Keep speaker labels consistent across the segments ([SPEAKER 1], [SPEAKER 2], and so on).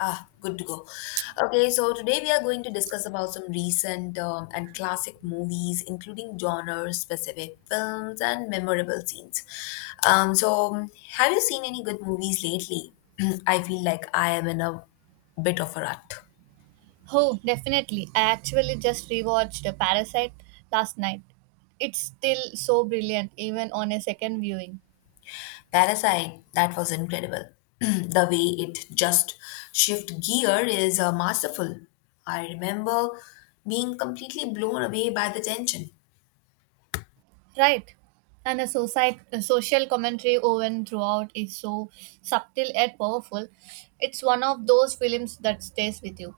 [SPEAKER 1] Ah, good to go. Okay, so today we are going to discuss about some recent and classic movies, including genre-specific films and memorable scenes. Um, so, have you seen any good movies lately? I feel like I am in a bit of a rut.
[SPEAKER 2] Oh, definitely. I actually just rewatched The Parasite last night. It's still so brilliant, even on a second viewing.
[SPEAKER 1] Parasite, that was incredible. The way it just shift gear is masterful. I remember being completely blown away by the tension.
[SPEAKER 2] Right. And the society, social commentary woven throughout is so subtle and powerful. It's one of those films that stays with you.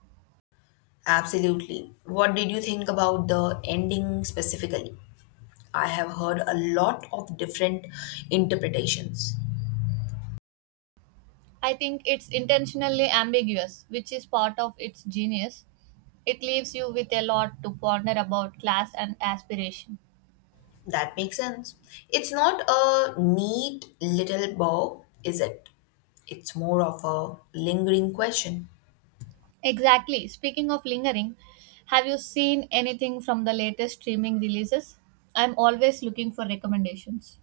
[SPEAKER 1] Absolutely. What did you think about the ending specifically? I have heard a lot of different interpretations.
[SPEAKER 2] I think it's intentionally ambiguous, which is part of its genius. It leaves you with a lot to ponder about class and aspiration.
[SPEAKER 1] That makes sense. It's not a neat little bow, is it? It's more of a lingering question.
[SPEAKER 2] Exactly. Speaking of lingering, have you seen anything from the latest streaming releases? I'm always looking for recommendations.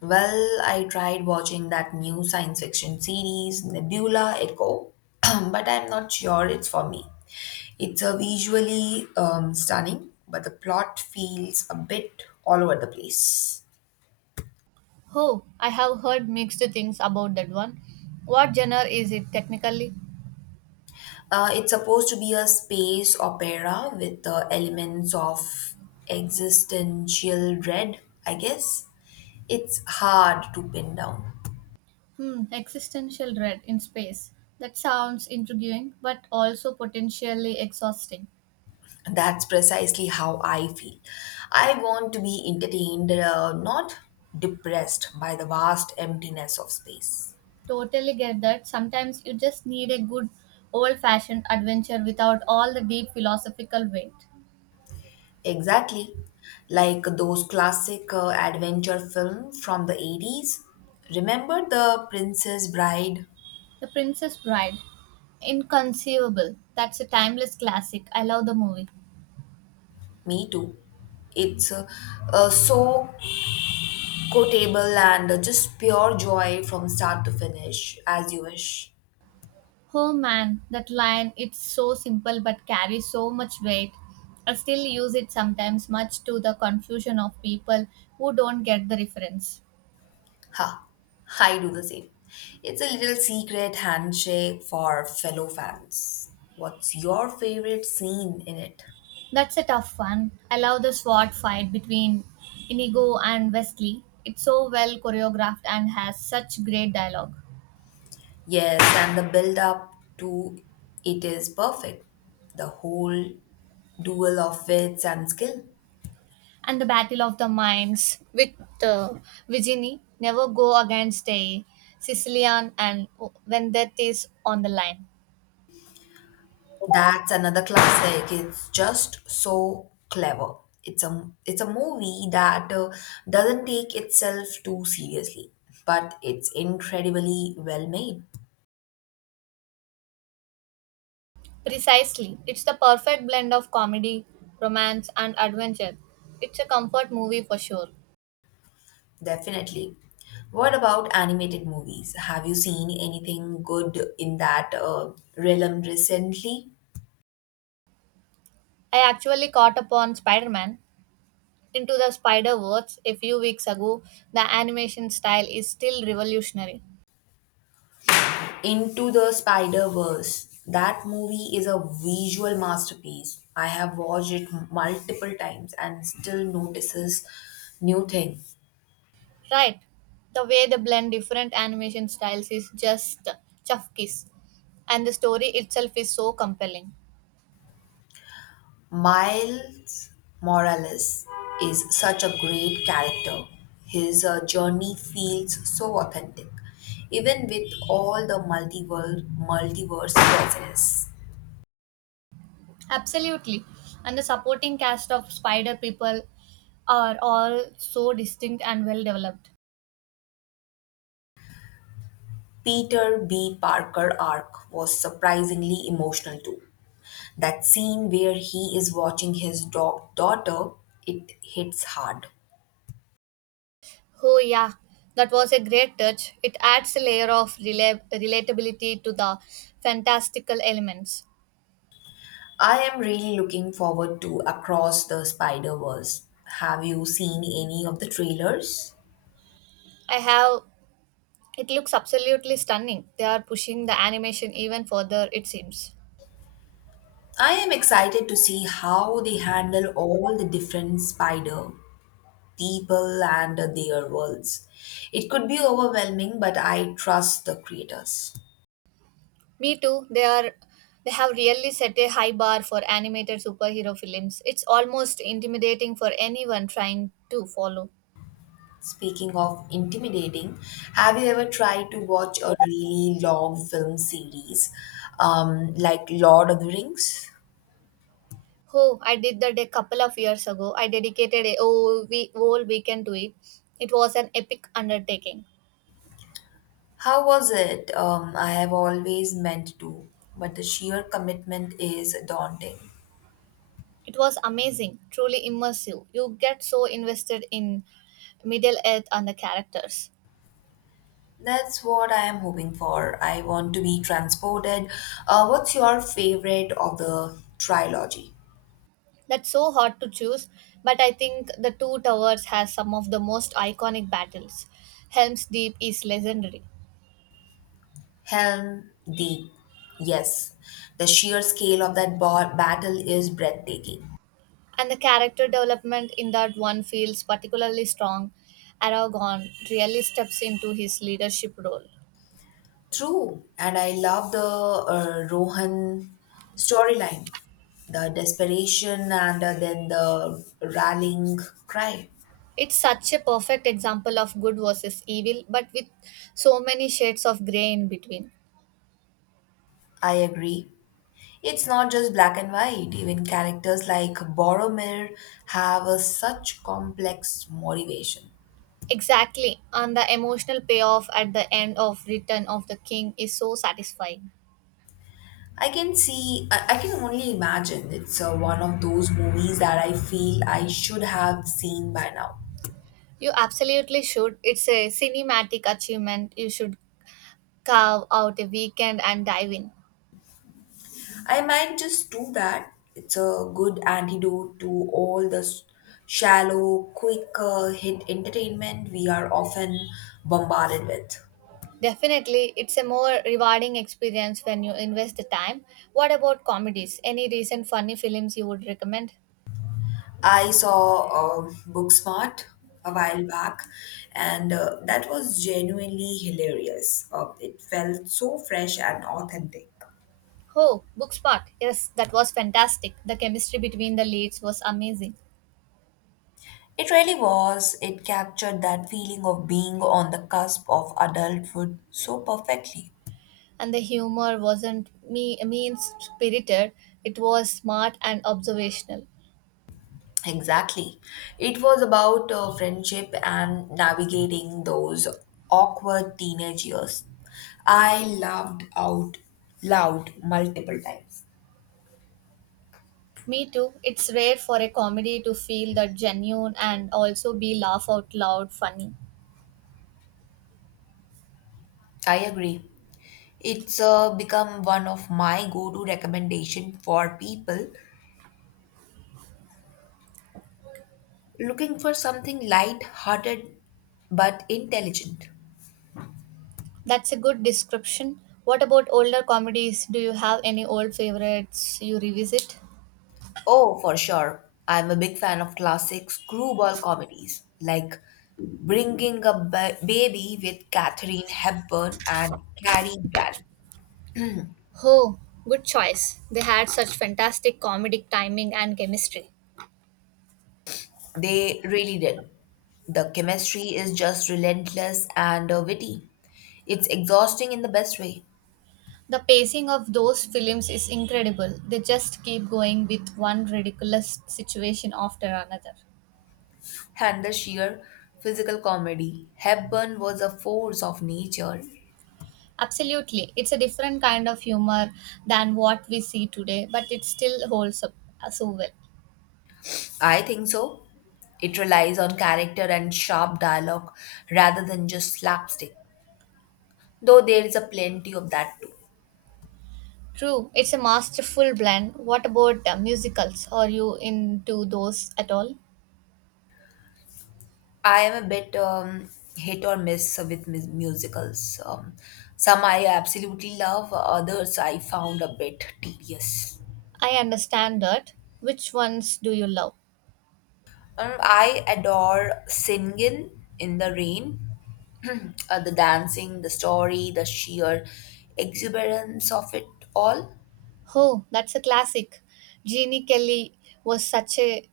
[SPEAKER 1] Well, I tried watching that new science fiction series, Nebula Echo, but I'm not sure it's for me. It's a visually stunning, but the plot feels a bit all over the place.
[SPEAKER 2] Oh, I have heard mixed things about that one. What genre is it technically?
[SPEAKER 1] It's supposed to be a space opera with the elements of existential dread, I guess. It's hard to pin down.
[SPEAKER 2] Hmm, existential dread in space. That sounds intriguing, but also potentially exhausting.
[SPEAKER 1] That's precisely how I feel. I want to be entertained, not depressed by the vast emptiness of space.
[SPEAKER 2] Totally get that. Sometimes you just need a good old fashioned adventure without all the deep philosophical weight.
[SPEAKER 1] Exactly. Like those classic adventure films from the 80s. Remember The Princess Bride?
[SPEAKER 2] The Princess Bride. Inconceivable. That's a timeless classic. I love the movie.
[SPEAKER 1] Me too. It's so quotable and just pure joy from start to finish, as you wish.
[SPEAKER 2] Oh man, that line, it's so simple but carries so much weight. I still use it sometimes, much to the confusion of people who don't get the reference.
[SPEAKER 1] Ha, I do the same. It's a little secret handshake for fellow fans. What's your favorite scene in it?
[SPEAKER 2] That's a tough one. I love the sword fight between Inigo and Wesley. It's so well choreographed and has such great dialogue.
[SPEAKER 1] Yes, and the build up to it is perfect. The whole duel of wits and skill.
[SPEAKER 2] And the Battle of the Mines with uh, Virginie, never go against a Sicilian, and oh, when death is on the line.
[SPEAKER 1] That's another classic. It's just so clever. It's a movie that doesn't take itself too seriously, but it's incredibly well made.
[SPEAKER 2] Precisely, it's the perfect blend of comedy, romance, and adventure. It's a comfort movie for sure.
[SPEAKER 1] Definitely. What about animated movies? Have you seen anything good in that realm recently?
[SPEAKER 2] I actually caught up on Spider Man Into the Spider Verse a few weeks ago. The animation style is still revolutionary.
[SPEAKER 1] Into the Spider Verse. That movie is a visual masterpiece. I have watched it multiple times and still notices new thing.
[SPEAKER 2] Right. The way they blend different animation styles is just chuff kiss. And the story itself is so compelling.
[SPEAKER 1] Miles Morales is such a great character. His journey feels so authentic, even with all the multiverse presence.
[SPEAKER 2] Absolutely. And the supporting cast of spider people are all so distinct and well developed.
[SPEAKER 1] Peter B. Parker arc was surprisingly emotional too. That scene where he is watching his dog daughter, it hits hard.
[SPEAKER 2] Oh yeah, that was a great touch. It adds a layer of relatability to the fantastical elements.
[SPEAKER 1] I am really looking forward to Across the Spider Verse. Have you seen any of the trailers?
[SPEAKER 2] I have, it looks absolutely stunning. They are pushing the animation even further it seems.
[SPEAKER 1] I am excited to see how they handle all the different spider people and their worlds. It could be overwhelming, but I trust the creators.
[SPEAKER 2] Me too. They are they have really set a high bar for animated superhero films. It's almost intimidating for anyone trying to follow.
[SPEAKER 1] Speaking of intimidating, have you ever tried to watch a really long film series like Lord of the Rings?
[SPEAKER 2] Oh, I did that a couple of years ago. I dedicated a whole weekend to it. It was an epic undertaking.
[SPEAKER 1] How was it? I have always meant to, but the sheer commitment is daunting.
[SPEAKER 2] It was amazing, truly immersive. You get so invested in Middle Earth and the characters.
[SPEAKER 1] That's what I am hoping for. I want to be transported. What's your favorite of the trilogy?
[SPEAKER 2] That's so hard to choose, but I think The Two Towers has some of the most iconic battles. Helm's Deep is legendary.
[SPEAKER 1] Helm Deep. Yes, the sheer scale of that battle is breathtaking.
[SPEAKER 2] And the character development in that one feels particularly strong. Aragon really steps into his leadership role.
[SPEAKER 1] True, and I love the Rohan storyline, the desperation, and then the rallying cry.
[SPEAKER 2] It's such a perfect example of good versus evil, but with so many shades of grey in between.
[SPEAKER 1] I agree. It's not just black and white. Even characters like Boromir have a such complex motivation.
[SPEAKER 2] Exactly, and the emotional payoff at the end of Return of the King is so satisfying.
[SPEAKER 1] I can only imagine it's one of those movies that I feel I should have seen by now.
[SPEAKER 2] You absolutely should. It's a cinematic achievement. You should carve out a weekend and dive in.
[SPEAKER 1] I might just do that. It's a good antidote to all the shallow, quick hit entertainment we are often bombarded with.
[SPEAKER 2] Definitely, it's a more rewarding experience when you invest the time. What about comedies? Any recent funny films you would recommend?
[SPEAKER 1] I saw Booksmart a while back, and that was genuinely hilarious. It felt so fresh and authentic.
[SPEAKER 2] Oh, Booksmart. Yes, that was fantastic. The chemistry between the leads was amazing.
[SPEAKER 1] It really was. It captured that feeling of being on the cusp of adulthood so perfectly.
[SPEAKER 2] And the humor wasn't me mean spirited, it was smart and observational.
[SPEAKER 1] Exactly. It was about friendship and navigating those awkward teenage years. I laughed out loud multiple times.
[SPEAKER 2] Me too. It's rare for a comedy to feel that genuine and also be laugh out loud funny.
[SPEAKER 1] I agree. It's become one of my go-to recommendation for people looking for something light-hearted but intelligent.
[SPEAKER 2] That's a good description. What about older comedies? Do you have any old favorites you revisit?
[SPEAKER 1] Oh, for sure. I'm a big fan of classic screwball comedies like Bringing a Baby with Katharine Hepburn and Cary Grant.
[SPEAKER 2] Oh, good choice. They had such fantastic comedic timing and chemistry.
[SPEAKER 1] They really did. The chemistry is just relentless and witty. It's exhausting in the best way.
[SPEAKER 2] The pacing of those films is incredible. They just keep going with one ridiculous situation after another.
[SPEAKER 1] And the sheer physical comedy. Hepburn was a force of nature.
[SPEAKER 2] Absolutely. It's a different kind of humor than what we see today, but it still holds up so well.
[SPEAKER 1] I think so. It relies on character and sharp dialogue rather than just slapstick, though there is a plenty of that too.
[SPEAKER 2] True, it's a masterful blend. What about musicals? Are you into those at all?
[SPEAKER 1] I am a bit hit or miss with musicals. Some I absolutely love, others I found a bit tedious.
[SPEAKER 2] I understand that. Which ones do you love?
[SPEAKER 1] I adore singing in the rain, the dancing, the story, the sheer exuberance of it all.
[SPEAKER 2] Oh, that's a classic. Jeannie Kelly was such a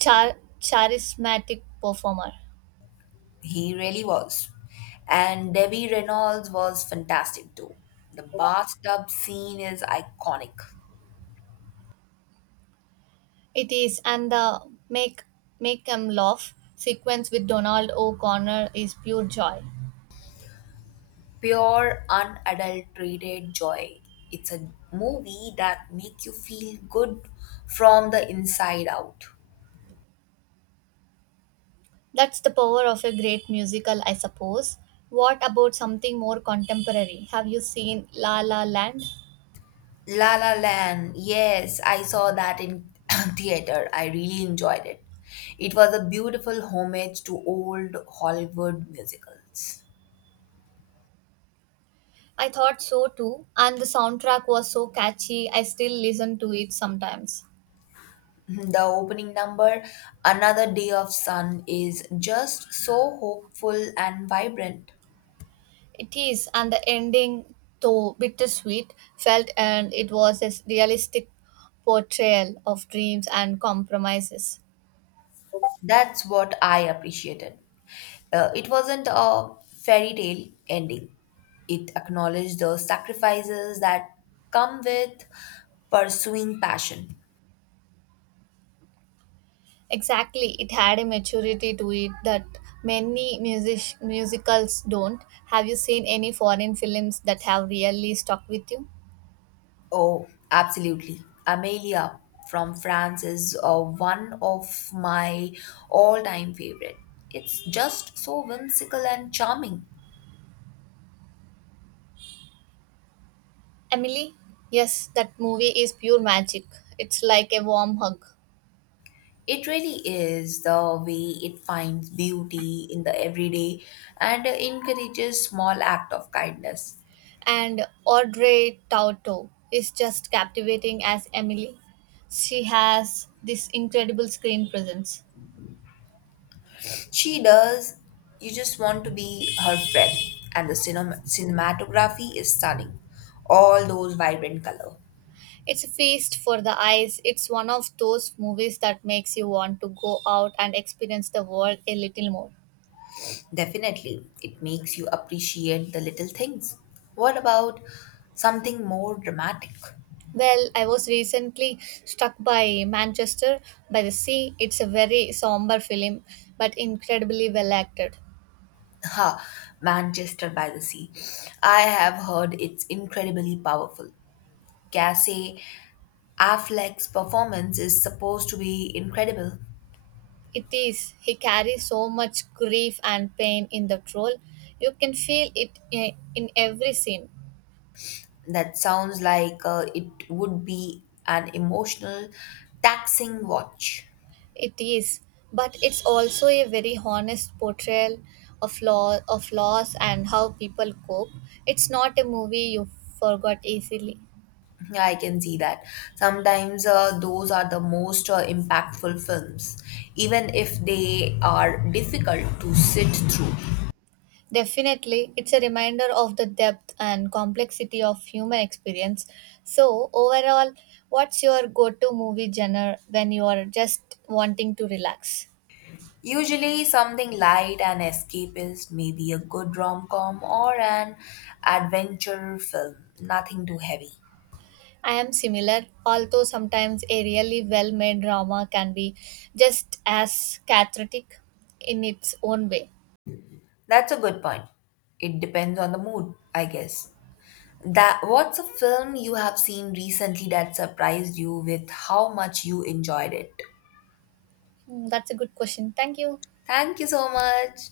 [SPEAKER 2] charismatic performer.
[SPEAKER 1] He really was. And Debbie Reynolds was fantastic too. The bathtub scene is iconic.
[SPEAKER 2] It is, and the make make 'em laugh sequence with Donald O'Connor is pure joy.
[SPEAKER 1] Pure, unadulterated joy. It's a movie that make you feel good from the inside out.
[SPEAKER 2] That's the power of a great musical, I suppose. What about something more contemporary? Have you seen La La Land?
[SPEAKER 1] La La Land. Yes, I saw that in theater. I really enjoyed it. It was a beautiful homage to old Hollywood musicals.
[SPEAKER 2] I thought so too, and the soundtrack was so catchy, I still listen to it sometimes.
[SPEAKER 1] The opening number, Another Day of Sun, is just so hopeful and vibrant.
[SPEAKER 2] It is, and the ending, though bittersweet, felt and it was a realistic portrayal of dreams and compromises.
[SPEAKER 1] That's what I appreciated. It wasn't a fairy tale ending. It acknowledged the sacrifices that come with pursuing passion.
[SPEAKER 2] Exactly, it had a maturity to it that many musicals don't. Have you seen any foreign films that have really stuck with you?
[SPEAKER 1] Oh, absolutely. Amelia from France is one of my all time favorite. It's just so whimsical and charming.
[SPEAKER 2] Emily? Yes, that movie is pure magic. It's like a warm hug.
[SPEAKER 1] It really is the way it finds beauty in the everyday and encourages small act of kindness.
[SPEAKER 2] And Audrey Tautou is just captivating as Emily. She has this incredible screen presence.
[SPEAKER 1] She does. You just want to be her friend and the cinematography is stunning. All those vibrant color.
[SPEAKER 2] It's a feast for the eyes. It's one of those movies that makes you want to go out and experience the world a little more.
[SPEAKER 1] Definitely, it makes you appreciate the little things. What about something more dramatic?
[SPEAKER 2] Well, I was recently struck by Manchester by the Sea. It's a very somber film, but incredibly well acted.
[SPEAKER 1] Ha, Manchester by the Sea. I have heard it's incredibly powerful. Cassie Affleck's performance is supposed to be incredible.
[SPEAKER 2] It is. He carries so much grief and pain in that role. You can feel it in every scene.
[SPEAKER 1] That sounds like it would be an emotional, taxing watch.
[SPEAKER 2] It is. But it's also a very honest portrayal of law of loss and how people cope. It's not a movie you forgot easily.
[SPEAKER 1] Yeah, I can see that. Sometimes those are the most impactful films, even if they are difficult to sit through.
[SPEAKER 2] Definitely, it's a reminder of the depth and complexity of human experience. So, overall, what's your go to movie genre when you are just wanting to relax?
[SPEAKER 1] Usually, something light and escapist, maybe a good rom com or an adventure film, nothing too heavy.
[SPEAKER 2] I am similar, although sometimes a really well made drama can be just as cathartic in its own way.
[SPEAKER 1] That's a good point. It depends on the mood, I guess. That what's a film you have seen recently that surprised you with how much you enjoyed it?
[SPEAKER 2] Hmm, that's a good question. Thank you.
[SPEAKER 1] Thank you so much.